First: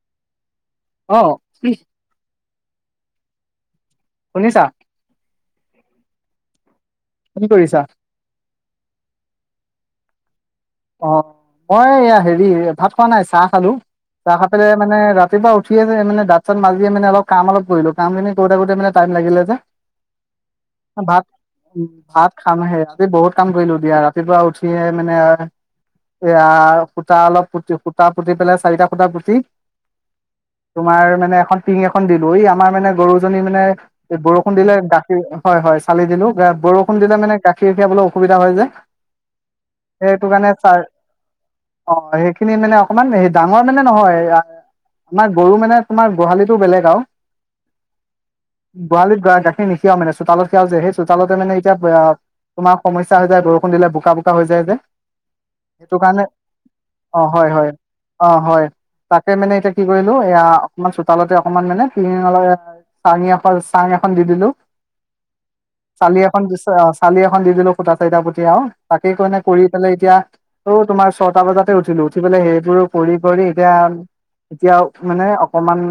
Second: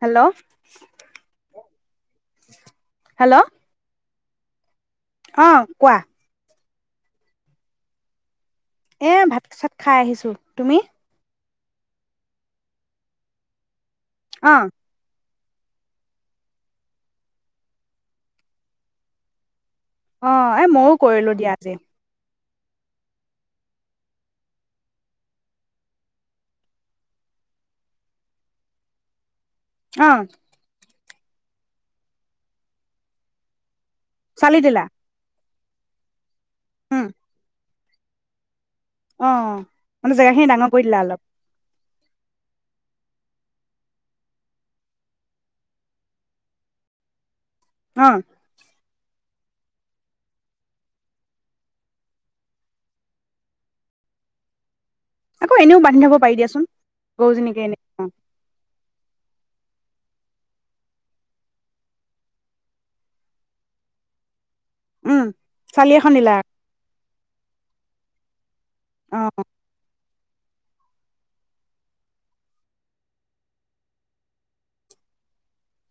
Hello অ কি hello শুনিছা অ কোৱা। কি কৰিছা? এ ভাত চাত খাই আহিছো। তুমি অ, মই ইয়াৰ হেৰি ভাত খোৱা নাই চাহ খালো। তাৰ অ সাতেৰে মানে ৰা ৰাতিপুৱা উঠিয়ে আছে মানে দাঁত চাত মাজিয়ে মানে অলপ কাম অলপ কৰিলো কামখিনি কৰোতে কৰোতে মানে টাইম লাগিলে যে। অ এ মইয়ো ভাত কৰিলো দিয়া ।আজি ভাত খাম সে আজি বহুত কাম কৰিলো দিয়া ৰাতিপুৱা উঠিয়ে মানে এয়া খুটা অলপ পুতি খুটা পুতি পেলাই চাৰিটা খুটা পুতি অহ তোমাৰ মানে এখন টিং এখন দিলো ই আমাৰ মানে গৰুজনী মানে এই চালি বৰষুণ দিলে দিলা গাখীৰ, হয় হয় চালি দিলো। বৰষুণ উম দিলে মানে কা- সেই বিলাক লৈ অসুবিধা হয় যে। অ মানে সেইটো জেগা কাৰণে খিনি ডাঙৰ চাৰ ৰুইদিলা অলপ অ সেইখিনি মানে অকমান হে ডাঙৰ মানে নহয় আমাৰ গৰু মানে তোমাৰ গোহালিতো বেলেগ আও অ গোহিলিত গো গাখীৰ নিখিয়াও মানে চোতালত খিয়াও যে সেই চোতালতে মানে এতিয়া তোমাৰ সমস্যা হৈ যায় বৰষুণ দিলে বোকা বোকা হৈ যায় ।যে আকৌ এনেও সেইটো বান্ধি থব কাৰণে পাৰি দিয়াচোন অ হয় গৰুজনীকে হয় এনে অ তাকে মানে এতিয়া কি কৰিলো এয়া অকমান চোতালতে অকমান মানে পিঙলা চাঙি এখন চাং এখন দি দিলো। উম চালি এখন দিথোৱা আ চালি এখন দি দিলো খূটা চাৰিটা পুটি আও তাকেই অ কনে কৰি পেলাই এতিয়া। ত তোমাৰ ছটা বজাতে উঠিলো উঠি পেলাই সেইবোৰ কৰি কৰি এতিয়া এতিয়া মানে অকমান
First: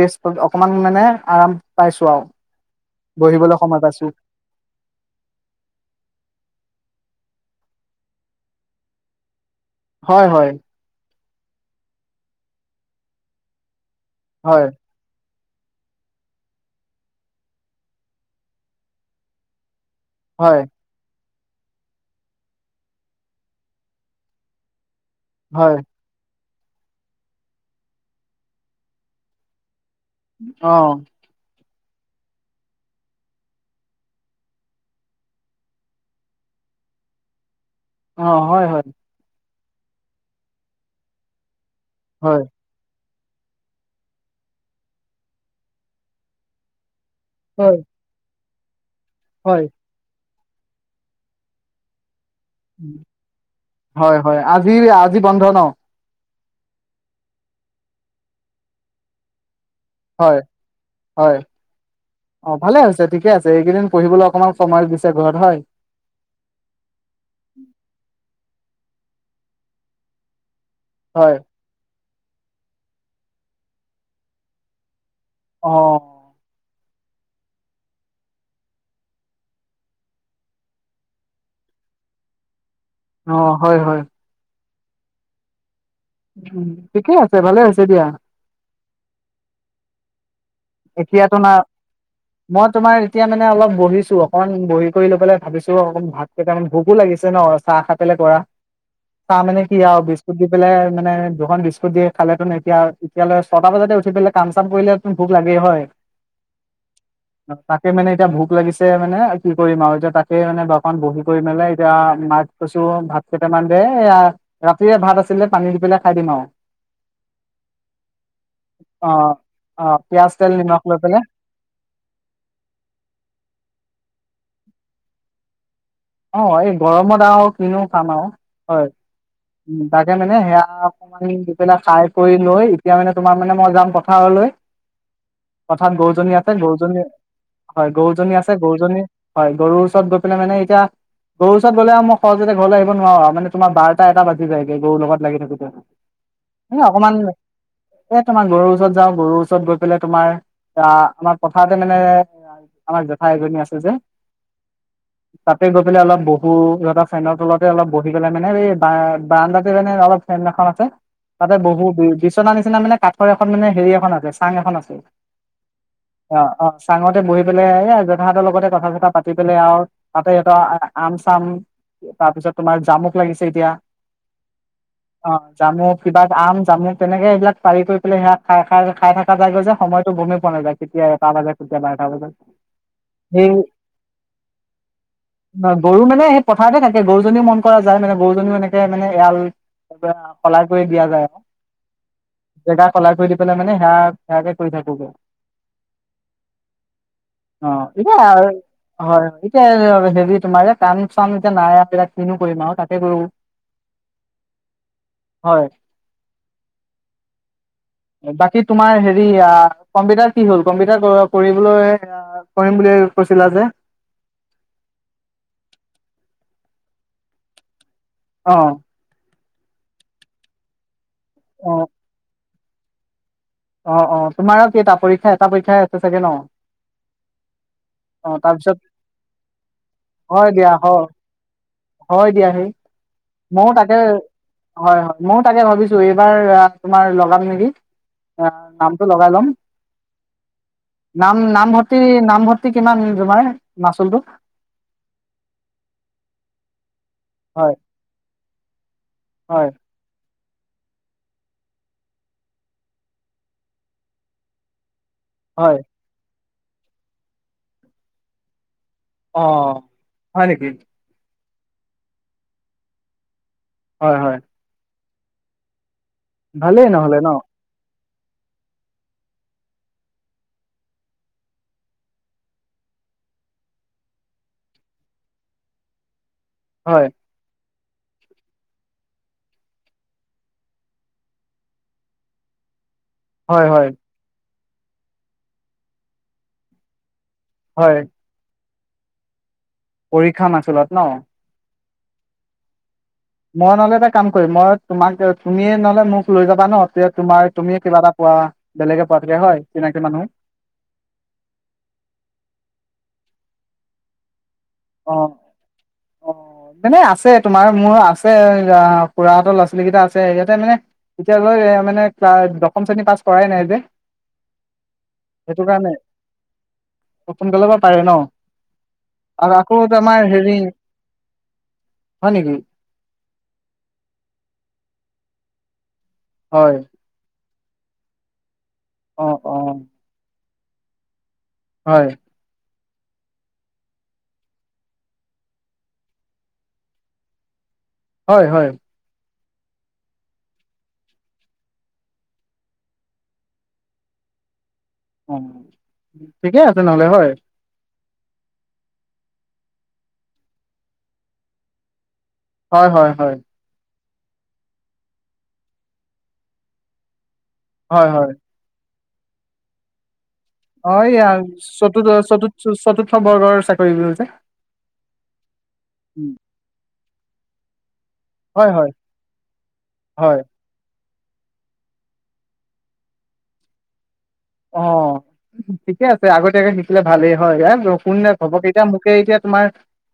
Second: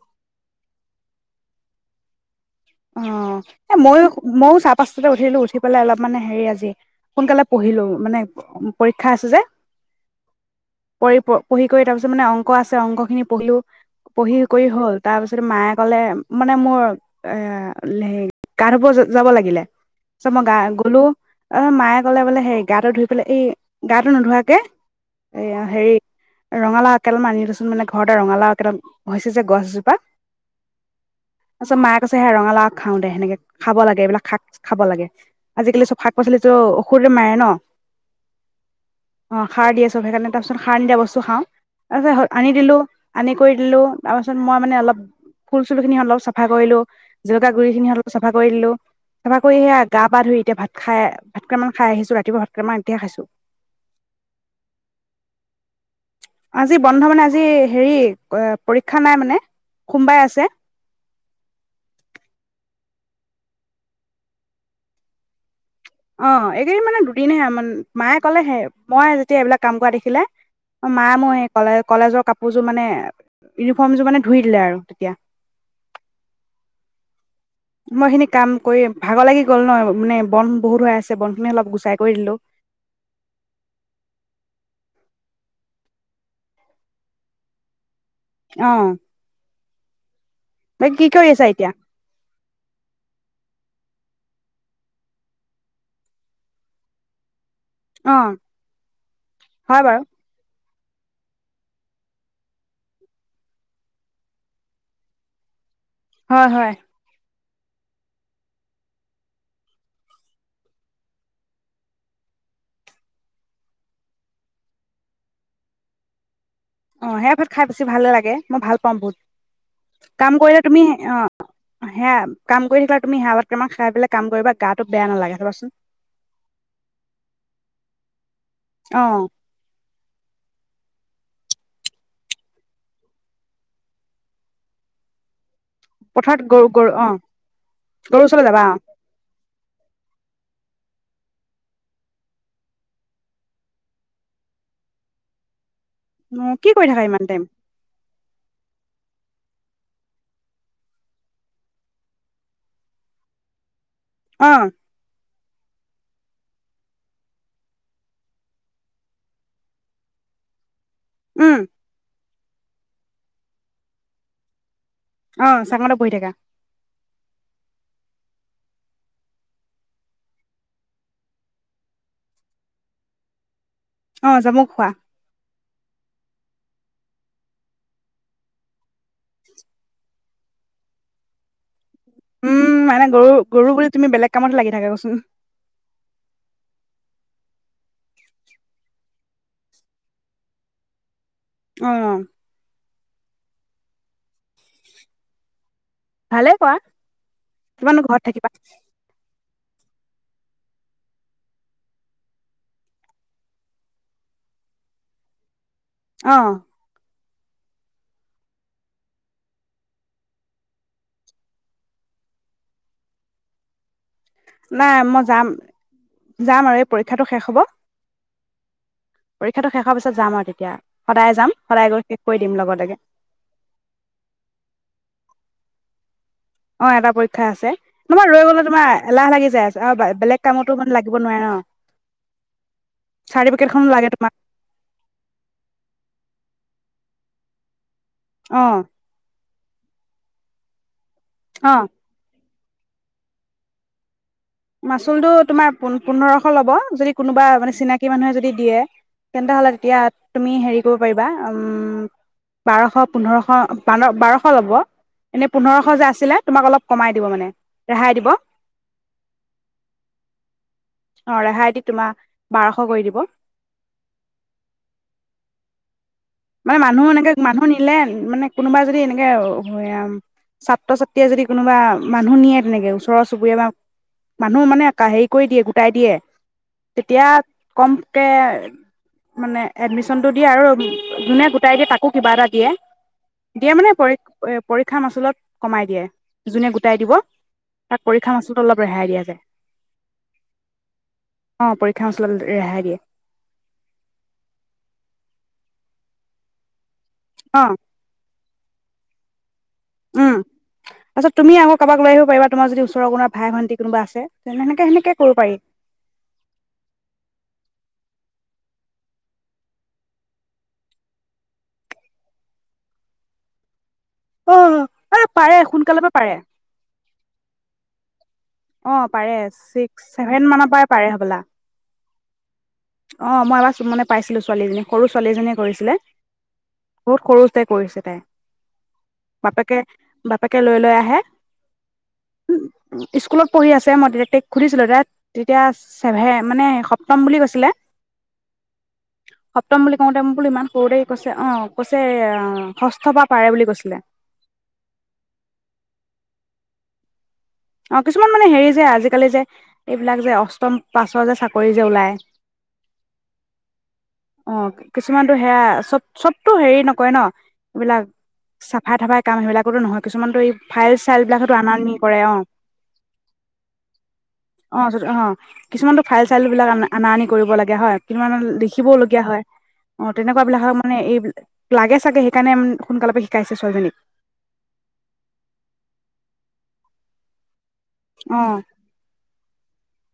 ৰেষ্ট অকমান মানে আৰাম পাইছো আও। অ এ ময়ো ময়ো চাই পাঁচটাতে উঠিলো উঠি পেলাই অলপ মানে হেৰি আজি সোনকালে পঢ়িলো মানে পৰীক্ষা আছে যে। হয় হয়। পৰি পঢ়ি কৰি তাৰ পিছত মানে অংক আছে অংক খিনি পঢ়িলো। পঢ়ি কৰি হয় হ'ল তাৰ পিছত? ত মায়ে কলে, মানে মোৰ। এ, হে গা ধুব যাব লাগিলে। ত হয় মই গ'লো। অ মায়ে ক'লে বোলে হেই, গাটো ধুই পেলাই এই গাটো নোধোৱাকে। এয়া হয় হেৰি। ৰঙালাও আগ কেইডালমান আনিবি চোন, মানে ঘৰতে ৰঙালাও আগকেইটা হৈছে যে গছজোপাত। অঁ। তাৰ পাছত মায়ে। কৈছে হে ৰঙালাও আগ খাও দে সেনেকে খাব লাগে। এইবিলাক শাক খাব লাগে আজিকালি চব শাক পাচলিতো ঔষধে মাৰে ন? অ, হয় হয়। অ খাৰ দিয়ে চব। সেইকাৰে তাৰপাছত সাৰ নিদিয়া বস্তু খাও। তাৰ পাছত হয় আনি দিলো। আনি কৰি দিলো, তাৰ পাছত মই মানে অলপ ফুল চুল খিনি অলপ চাফা কৰিলো। জলকিয়া হয় গুৰিখিনি অলপ চাফা। কৰি দিলো। চফা কৰি হয় সেয়া, গা পা ধুই। এতিয়া ভাত খাই ভাতকেটামান খাই আহিছো। ৰাতিপুৱা ভাত কেইটামান এতিয়া খাইছো হয় হয়, আজি আজি বন্ধ ন? আজি বন্ধ মানে, আজি হেৰি পৰীক্ষা নাই মানে। সোমবাৰে হয় আছে হয়। অঁ ভালে হৈছে ঠিকে আছে, এইকেইদিন পঢ়িবলৈ অকমান সময় দিছে ঘৰত হয়। অঁ, এইকেইদিন মানে দুদিনমান মায়ে ক'লে হে' মই যেতিয়া এইবিলাক কাম কৰা দেখিলে। মা হয় মোৰ সে কলে কলেজৰ কাপোৰ [unintelligible] কাপোৰযোৰ মানে ইউনিফৰ্ম যোৰ মানে ধুই দিলে আৰু তেতিয়া। অঁ মই খিনি কাম কৰি ভাগৰ লাগি গ'ল ন মানে, বন বহুত হৈ আছে বনখিনি অলপ গুচাই কৰি দিলো। অঁ, হয় হয়। উম ঠিকে আছে ভালে হৈছে দিয়া। অঁ। এতিয়াতো এতিয়া মই তোমাৰ, এতিয়া মানে অলপ। বহিছো অকমান বহি কৰি লৈ পেলাই ভাবিছো, অঁ ভাত কেইটামান ভোকো লাগিছে ন। চাহ খাই অ পেলাই কৰা চাহ মানে কি হয় বাৰু আৰু বিস্কুট। মানে দুখন বিস্কুট দিয়ে খালে তোন এতিয়া এতিয়ালৈ ছয়টা বজাতে উঠি পেলাই কাম চাম কৰিলে [unintelligible] লাগে হয়। হয় হয়। তাকে মানে এতিয়া ভোক লাগিছে মানে, কি কৰিম আৰু এতিয়া তাকে মানে অকণমান মন, বহি কৰি মেললে এতিয়া মাত কৈছো ভাত কেইটামান দে এ ৰাতিয়ে ভাত আছিলে পানী দি পেলাই খাই দিম আৰু। অঁ সেয়া ভাত খাই বেছি ভালে লাগে মই ভাল পাওঁ অ বহুত অ পিয়াজ কাম তেল কৰিলে নিমখ তুমি লৈ পেলাই অঁ সেয়া কাম কৰি থাকিলা তুমি সেৱা ভাত অকনমান খাই পেলাই কাম কৰিবা গাতো বেয়া নালাগে চাবাচোন অঁ এই গৰমত আৰু কিনোও খাম আৰু হয় অ উম তাকে মানে সেয়া অকমান দি পেলাই খাই কৰি লৈ এতিয়া মানে তোমাৰ মানে মই যাম পথাৰলৈ পথাত গৰুজনী পথাৰত আছে গৰু গৰু গৰুজনী অ হয় গৰু গৰুজনী ওচৰলৈ আছে যাবা অ গৰুজনী হয় গৰুৰ ওচৰত গৈ পেলাই মানে এতিয়া গৰু ওচৰত গলে আৰু মই সহজ যতে ঘৰ আহিব নোৱাৰো মানে তোমাৰ বাৰটা এটা বাজি যায়গে গৰুৰ লগত লাগি থাকোতে অ', কি কৰি এ থাকা অকমান ইমান টাইম এ তোমাৰ ঘৰৰ ওচৰত যাওঁ গৰুৰ ওচৰত গৈ পেলাই তোমাৰ আঁহ আমাৰ পথাৰতে মানে আমাৰ জেঠাই এজনী আছে যে অঁহ তাতে গৈ পেলাই অলপ বহো সিহঁত ফেনৰ তলতে অলপ বহি পেলাই মানে এই বাৰ্দাতে মানে অলপ ফেন এখন আছে তাতে উম বহু বিয়তি তেনেকুৱা নিচিনা মানে কাঠৰ এখন মানে হেৰি এখন আছে চাং এখন আছে অ চাঙতে বহি থাকা অঁ অঁ চাঙতে বহি পেলাই অঁ তাহতৰ লগতে কথা চতা পাতি পেলাই আৰু সিহত আম চাম তাৰপিছত তোমাৰ জামুক লাগিছে এতিয়া অ জামু খোৱা অঁ জামু কিবা আম মোক তেনেকে এইবিল পাৰি কৰি পেলাই সাত খাই খাই খাই থকা যায় গৈ যে সময়টো গমেই পোৱা নাযায় কেতিয়া এটা বাজে বাৰটা বাজে উম মানে গৰু সেই গৰু বুলি তুমি বেলেগ কামতে লাগি থাক কচোন। গৰু মানে সেই পথাৰতে থাকে। গৰুজনীও মন কৰা যায় মানে গৰুজনীও এনেকে মানে এৰাল সলাই কৰি দিয়া যায় আৰু। অহ সদায় সলাই কৰি দি পেলাই মানে সেয়া সেয়াকে কৰি থাকোগৈ। ভালে কৰা অ কিমাননো এতিয়া ঘৰত থাকিবা হয় এতিয়া । হেৰি তোমাৰ যে কাম চাম এতিয়া নাই আৰু । কিনো কৰিম আৰু তাতে কৰো হয় অ। বাকী তোমাৰ হেৰি আহ কম্পিউটাৰ কি হ'ল কম্পিউটাৰ কৰিবলৈ কৰিম বুলি কৈছিলা যে নাই মই যাম যাম আৰু এই পৰীক্ষাটো শেষ হ'ব। অ পৰীক্ষাটো শেষৰ পিছত যাম আৰু তেতিয়া। সদায় যাম অ সদায় গৈ শেষ কৰি। দিম লগতাগে অ অ তোমাৰো কেইটা এটা পৰীক্ষা এটা পৰীক্ষাই আছে চাগে ন । অ এটা পৰীক্ষা আছে নমাৰ ৰৈ গলে তাৰপিছত তোমাৰ এলাহ লাগি যাই আ বেলেগ হয় দিয়া কামতো হ মানে লাগিব নোৱাৰে ন হয় দিয়া সেই ময়ো চাৰটিপেকেট তাকে লাগে তোমাক। হয় হয় ময়ো তাকে ভাবিছো এইবাৰ আহ তোমাৰ লগাম নেকি। অ নামটো লগাইলম। নাম অ নামভৰ্তি নামভৰ্তি নামভৰ্তি কিমান তোমাৰ মাচুলটো মাচুলটো তোমাৰ পোন্ধৰশ ল'ব যদি কোনোবা মানে হয় চিনাকি মানুহে যদি দিয়ে তেন্তে হয় হ'লে তেতিয়া তুমি হেৰি কৰিব পাৰিবা উম বাৰশ পোন্ধৰশ বাৰশ ল'ব এনেই হয় পোন্ধৰশ যে আছিলে তোমাক অলপ কমাই দিব মানে ৰেহাই দিব। অ হয় নেকি অ ৰেহাই দি তোমাৰ বাৰশ কৰি দিব হয় হয় মানে ভালেই মানুহ নহ'লে ন এনেকে মানুহ নিলে মানে কোনোবা যদি এনেকে ছাত্ৰ ছাত্ৰীয়ে যদি কোনোবা মানুহ নিয়ে তেনেকে ওচৰৰ চুবুৰীয়া বা মানুহ মানে হেৰি কৰি দিয়ে গোটাই দিয়ে হয় তেতিয়া কমকে মানে এডমিশনটো দিয়ে আৰু যোনে গোটাই দিয়ে তাকো কিবা এটা দিয়ে হয় দিয়া হয় মানে পই পৰীক্ষা মাচুলত কমাই দিয়ে যোনে গোটাই দিব হয় তাক পৰীক্ষা মাচুল অলপ ৰেহাই দিয়া যায় পৰীক্ষা মাচুলত ন অ পৰীক্ষা মাচুল ৰেহাই দিয়ে মই নহ'লে এটা কাম কৰিম মই তোমাক তুমিয়ে নহ'লে মোক লৈ যাবা ন তে তোমাৰ অ তুমি কিবা এটা পোৱা বেলেগে পোৱা থাকে হয় চিনাকি মানুহ উম তাৰপিছত তুমি আকৌ কাৰোবাক লৈ আহিব পাৰিবা তোমাৰ যদি ওচৰৰ কোনোবা ভাই ভণ্টী কোনোবা আছে তেনেকে সেনেকে অ কৰিব পাৰি অ মানে আছে তোমাৰ মোৰ আছে তে খুৰাহঁতৰ ল'ৰা ছোৱালী কেইটা আছে ইয়াতে মানে এতিয়ালৈ মানে দশম শ্ৰেণী পাছ কৰাই নাই যে অ পাৰে সেইটো কাৰণে সোনকালে পৰা পাৰে সোনকালে পৰা পাৰে ন অ পাৰে আৰু আকৌ চিকচ আমাৰ চেভেন হেৰি মানৰ পৰাই পাৰে চাগে হয় নেকি ছোৱালীএজনীয়ে কৰিছিলে হয় বহুত সৰু বহুতে কৰিছে তাই অ অ বাপেকে বাপেকে লৈ লৈ আহে হয় অও স্কুলত পঢ়ি আছে মই ডক্টক সুধিছিলোঁ তেতিয়া ছেভেন মানে সপ্তম বুলি কৈছিলে হয় হয়। সপ্তম বুলি কওঁতে মই বোলো ইমান সৰুতে কৈছে অ কৈছে ষষ্ঠ বা পাৰে বুলি কৈছিলে? অ ঠিকে আছে নহলে হয়। অ কিছুমান মানে হেৰি যে আজিকালি যে এইবিলাক যে অষ্টম পাছৰ যে চাকৰি যে ওলায়? হয় হয় হয়। অ কিছুমানতো সেয়া চব চবতো হেৰি নকয় ন। এইবিলাক হয়, হয়। চাকৰি? ভাত থাবাই কাম নহয় সেইবিলাক নহয়? কিছুমানতটো এই ফাইল অ', চাইল এইয়া বিলাকতো অনা নিয়া চতুৰ্থ ৰে অ। অ চতুৰ্থ চতুৰ্থ বৰ্গৰ চাকৰি যে আহ কিছুমানতো ফাইল চাইল বিলাক অনা আনি কৰিব লগা হয় কিছুমান হয়, হয়, লিখিবওলগীয়া হয় অ হয়, তেনেকুৱা বিলাক মানে? এই লাগে চাগে সেইকাৰণে সোনকালৰ পৰা শিকাইছে ছোৱালীজনীক? অ ঠিকে আছে আগতীয়াকে শিকিলে ভালেই হয় হয়। শুনে অ খপককে এতিয়া মোকে এতিয়া তোমাৰ?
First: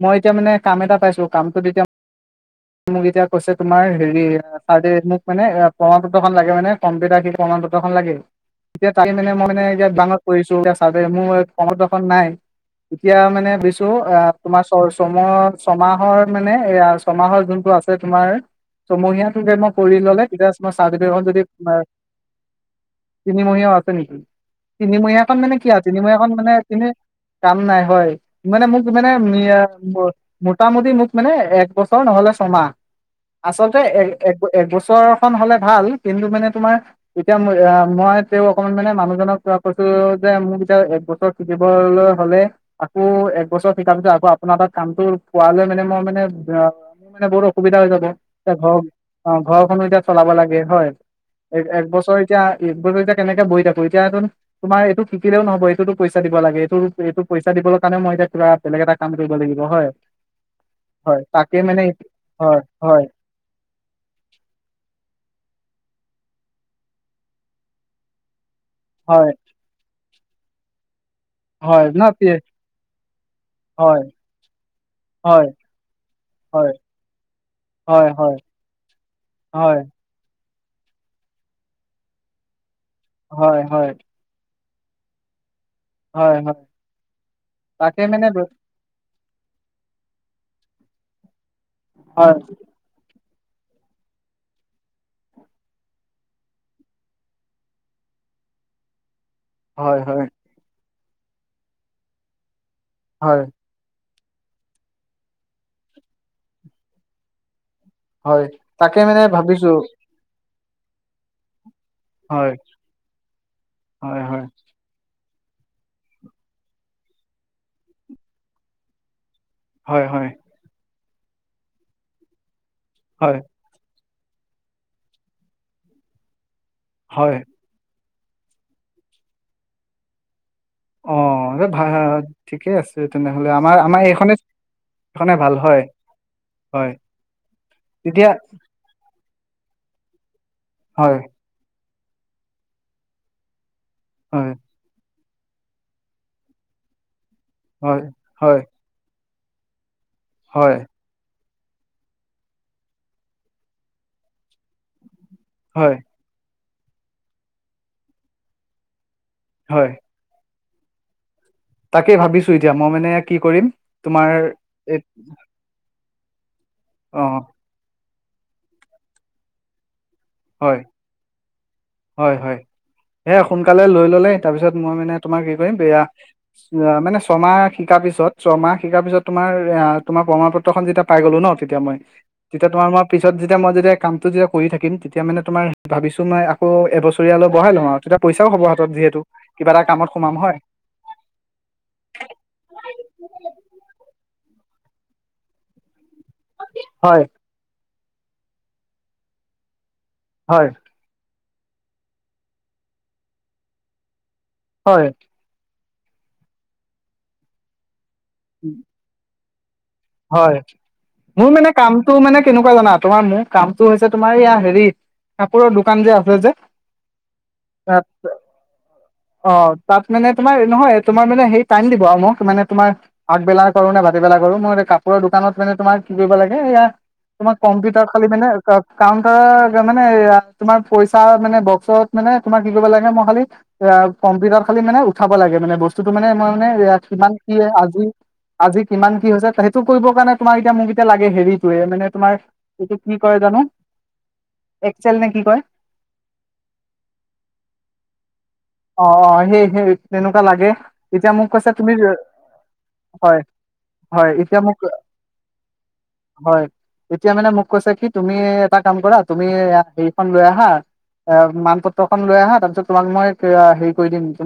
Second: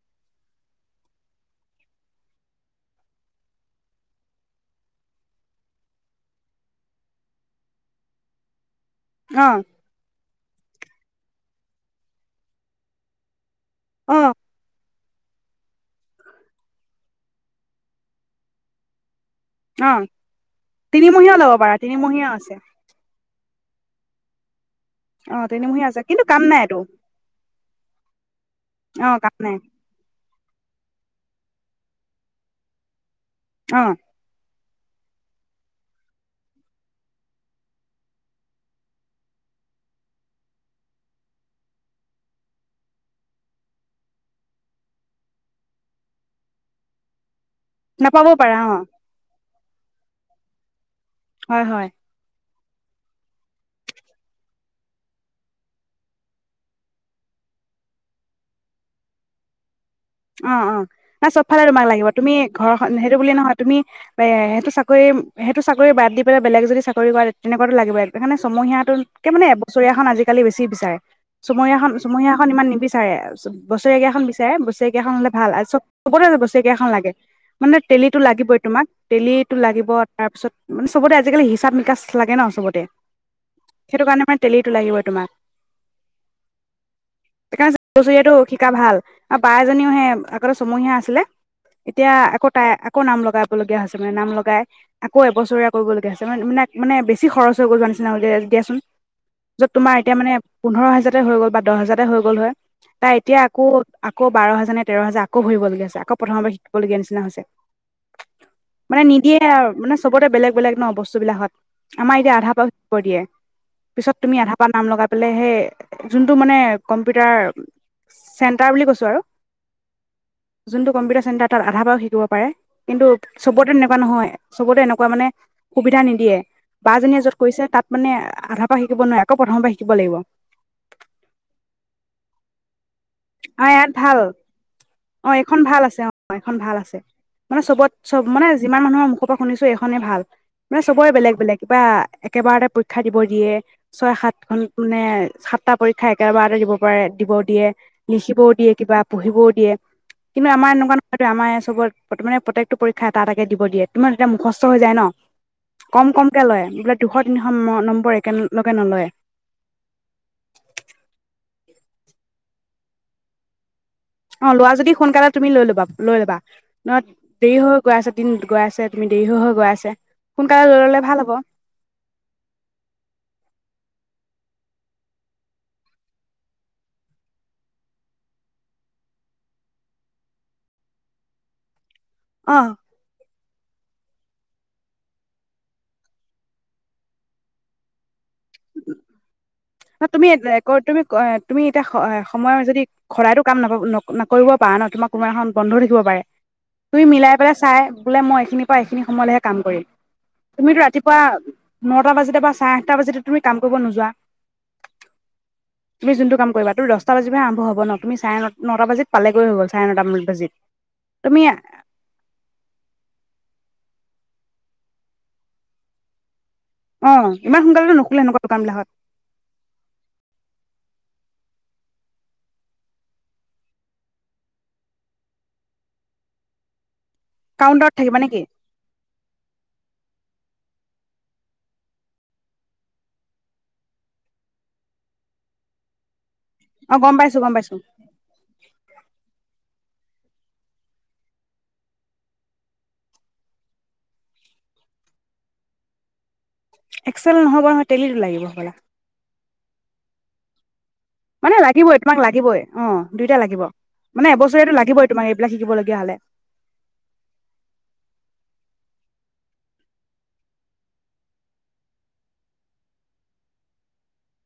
মই এতিয়া মানে কাম এটা পাইছো কামটোত এতিয়া? মোক এতিয়া কৈছে তোমাৰ হেৰি চাৰ মোক মানে প্ৰমাণ পত্ৰখন লাগে মানে কম্পিউটাৰ সি প্ৰমাণ পত্ৰখন লাগেই? এতিয়া তাই মানে মই অ মানে এতিয়া দোকানত। কৰিছো এতি মোৰ পৰ এখন নাই এতিয়া মানে বে। মোৰ অ এ তোমাকৰ। ছমৰ ছমাহৰ মানে এয়া ছমাহৰ। যোনটো আছে তোমাৰ চমহীয়াত? মই অ কৰি ললে তেতিয়া মই চাৰ্টিফিকট তিনিমহীয়াও যদি ল'ব পাৰা ত। তিনিমহীয়াও আছে তিনিমহিয়া আছে নেকি? তিনিমহীয়াখন অ মানে কি তিনিমহীয়া আছে কিন্তু তিনিমহীয়াখন কাম মানে নাইতো এনে কাম নাই হয় মানে মোক অ মানে? কাম নাই মোটামুটি মোক মানে এক বছৰ নহ'লে। চমাহ। আচলতে? অ এক বছৰখনন হলে ভাল কিন্তু মানে তোমাৰ এতিয়া মই তেওঁ অকমান মানে মানুহজনক কৈছো যে মোক এতিয়া এক বছৰ শিকিবলৈ হলে আকৌ এক বছৰ শিকাৰ পিছত আকৌ আপোনাৰ তাত কামটো পোৱালৈ মানে মই মানে? মোৰ মানে বহুত অ। অসুবিধা হৈ যাব নাপাবও এতিয়া পাৰা অ ঘৰ অঁ ঘৰখনো এতিয়া? চলাব লাগে হয়। হয় এক হয় বছৰ এতিয়া? এইবোৰ এতিয়া কেনেকে বহি থাকো এতিয়া তোমাৰ এইটো শিকিলেও নহব এইটোতো পইচা দিব লাগে এইটো এইটো পইচা দিবলৈ কাৰণে মই এতিয়া কিবা বেলেগ এটা কাম কৰিব লাগিব হয়। অঁহ অঁহ হয় তাই চ। তাকে মানে তোমাক লাগিব তুমি হয় ঘৰ হয় সেইটো বুলি নহয় তুমি এ সেইটো চাকৰি সেইটো? বাদ দি পেলাই বেলেগ যদি চাকৰি কৰে তেনেকুৱাতটো লাগিয়ই? চমহীয়া তোত হয় কে মানে এবছৰীয়াখন আজি? কালি বেছি বিচাৰে চমহীয়া হয় খন ন চমহীয়া খন ইমান নিবিচাৰে হয় বছৰেকীয়া খন বিচাৰে বছকিয়া খন হলে হয় ভাল আৰু চব চবতে হয় বছকিয়া খন লাগে মানে হয় দেলীতো হয় লাগিবই তোমাক দেলিতো হয় লাগিব তোমাক তাৰপাছত মানে চবতে আজিকালি হিচাপ নিকাচ লাগে ন চবতে হয় হয় দেলিটো লাগিব তোমাক হয় হয় সেইকাৰণ তাকে মানে চমহিয়াতটো ব- শিকা ভাল পাই এজনীও হে আগতে চমহীয়া আছিলে এতিয়া হয় আকৌ তাই আকৌ নাম লগাই লীয়া হৈছে মানে নাম লগাই আকৌ এবছৰীয়া কৰিবলগীয়া হৈছে মানে মানে মানে বেছি খৰচ হৈ গ'ল নিচিনা হলে দিয়াচোন য'ত তোমাৰ হয় এতিয়া হয় মানে পোন্ধৰ হাজাৰ হৈ গ'ল বা দহ হাজাৰতে হৈ গ'ল হয় তাই এতিয়া হয় আকৌ আকৌ বাৰ হাজাৰ নে তেৰ হাজাৰ আকৌ ভৰিবলগীয়া আছে আকৌ প্ৰথমবাৰ শিকিবলগীয়া নিচিনা হৈছে হয় তাকে মানে নিদিয়ে আৰু ভাবিছো মানে চবতে বেলেগ বেলেগ ন বস্তু বিলাকত আমাৰ এতিয়া আধা হয় পা দিয়ে পিছত হয় তুমি হয় আধা পা নাম লগা বোলে সেই যোনটো মানে কম্পিউটাৰ চেন্টাৰ বুলি কৈ আৰু হয় হয় কম্পিউটাৰ চেণ্টাৰ তাত আধা পৰাও শিকিব পাৰে কিন্তু হয় চবৰতে এনেকুৱা নহয় চবতে এনেকুৱা মানে সুবিধা নিদিয়ে বাজনীয়ে য'ত হয় কৰিছে তাত মানে আধাৰ পৰা শিকিব নোৱাৰে আকৌ প্ৰথমৰ পৰা শিকিব লাগিব অ এই ভ ঠিকেই আছে তেনেহলে অ আমাৰ ইয়াত আমাৰ ভাল এইখনে অ এইখনে এইখন হয় ভাল আছে অ এইখন ভাল হয় আছে মানে চবত চব তেতিয়া মানে যিমান মানুহৰ শুনিছো এইখনে ভাল মানে চবৰে হয় বেলেগ বেলেগ কিবা একেবাৰতে পৰীক্ষা দিব দিয়ে ছয় সাত হয় খন মানে সাতটা পৰীক্ষা একেবাৰে দিব পাৰে দিব দিয়ে হয় খিবও হয় দিয়ে কিবা । পঢ়িবও দিয়ে। কিন্তু আমাৰ হয় এনেকুৱা নহয়, আমাৰ আছে । তাৰমানে প্ৰথমতে প্ৰত্যেকটো পৰীক্ষা এটা তাকে দিব দিয়ে তোমাৰ যেতিয়া মুখস্থ হৈ যায় ন । হয় কম কমকে লয় । বোলে দুশ তিনিশ নম্বৰ একেলগে নলয় হয়। তাকেই ভাবিছো এতিয়া মই মানে, কি কৰিম? তোমাৰ অ লোৱা যদি এই সোনকালে তুমি লৈ ল'বা । লৈ লবা। নহ অ দেৰি হৈ হৈ গৈ আছে। দিনটো গৈ আছে তুমি দেৰি হৈ হৈ গৈ আছে । সোনকালে লৈ হয় ললে ভাল হব । হয় হয় এ সোনকালে লৈ ললে তাৰপিছত মই মানে তোমাৰ কি কৰিম, এয়া মানে ছমাহ শিকাৰ পিছত ছমাহ শিকাৰ পিছত তোমাৰ তোমাৰ প্ৰমাণ পত্ৰখন যেতিয়া পাই গলো ন তেতিয়া মই অ তেতিয়া তোমাৰ মই পিছত যেতিয়া মই যেতিয়া কামটো যেতিয়া কৰি থাকিম । তেতিয়া মানে তোমাৰ ভাবিছো মই আকৌ এ বছৰীয়ালৈ বঢ়াই লওঁ আৰু তেতিয়া পইচাও হব হাতত যিহেতু । ন তুমি তুমি তুমি এতিয়া সময় যদি সদায়ইতো কাম নাপাব। নকৰিব পৰা ন, তোমাৰ কোনোবা এখন বন্ধ থাকিব পাৰে । তুমি হয় মিলাই পেলাই চাই বোলে মই এইখিনিৰ পৰা এইখিনি সময়লৈহে কাম কৰিম । হয় তুমিতো ৰাতিপুৱা নটা বাজাতে বা চাৰে আঠটা বাজাতে তুমি কাম কৰিব নোযোৱা । হয় । তুমি যোনটো কাম কৰিবা তোৰ দহটা বাজি আৰম্ভ হব ন! তুমি চাৰে নটা বাজিত পালেগৈ হৈ গ'ল । হয়, মোৰ মানে কামটো মানে কেনেকুৱা জানা? তোমাৰ মোৰ কামটো হৈছে তোমাৰ ইয়া হেৰিত কাপোৰৰ দোকান যে আছে যে অ ইমান সোনকালেতো নুখোলে এনেকুৱা দোকান বিলাকত। অ তাত মানে তোমাৰ নহয় তোমাৰ মানে সেই টাইম দিব আৰু মোক মানে তোমাৰ আগবেলা কৰো নে ভাতিবেলা কৰো, মোৰ কাপোৰৰ দোকানত মানে তোমাৰ কি কৰিব লাগে এয়া তোমাৰ কাউণ্টাৰত কম্পিউটাৰ থাকিবা খালি নেকি মানে, কাউণ্টাৰৰ মানে তোমাৰ পইচা মানে বক্সত মানে তোমাৰ কি কৰিব লাগে, মই খালি এ কম্পিউটাৰ খাল মানে উাব লাগে, মানে বস্তুত মানে মই মানে অ গম কিমান পাইছো গম কি পাইছো আজি আজি কিমান কি হৈছে? কৰিবৰ কাৰণে তোমাৰ এতিয়া মোক এতিয়া লাগে হেৰিটোৱে মানে তোমাৰ, এইটো কি কয় জান একচেল নে কি কয়? এক্সেল নহ'ব নহয় টেলিটো লাগিব। হ'বলা অ, অ, সেই। হুম, তেনেকুৱা লাগে। এতিয়া মোক মানে কৈছে তুমি লাগিবই, তোমাক লাগিবই অ দুইটা হয় লাগিব, মানে হয় এতিয়া এবছৰিয়া মোক লাগিবই তোমাক এইবিলাক শিকিবলগীয়া হলে। হয় এতিয়া মানে মোক কৈছে কি তুমি এটা কাম কৰা তুমি হেৰিখন লৈ আহা, এ মান পত্ৰখন লৈ আহা তাৰপিছত তোমাক মই সেয়া হেৰি কৰি দিম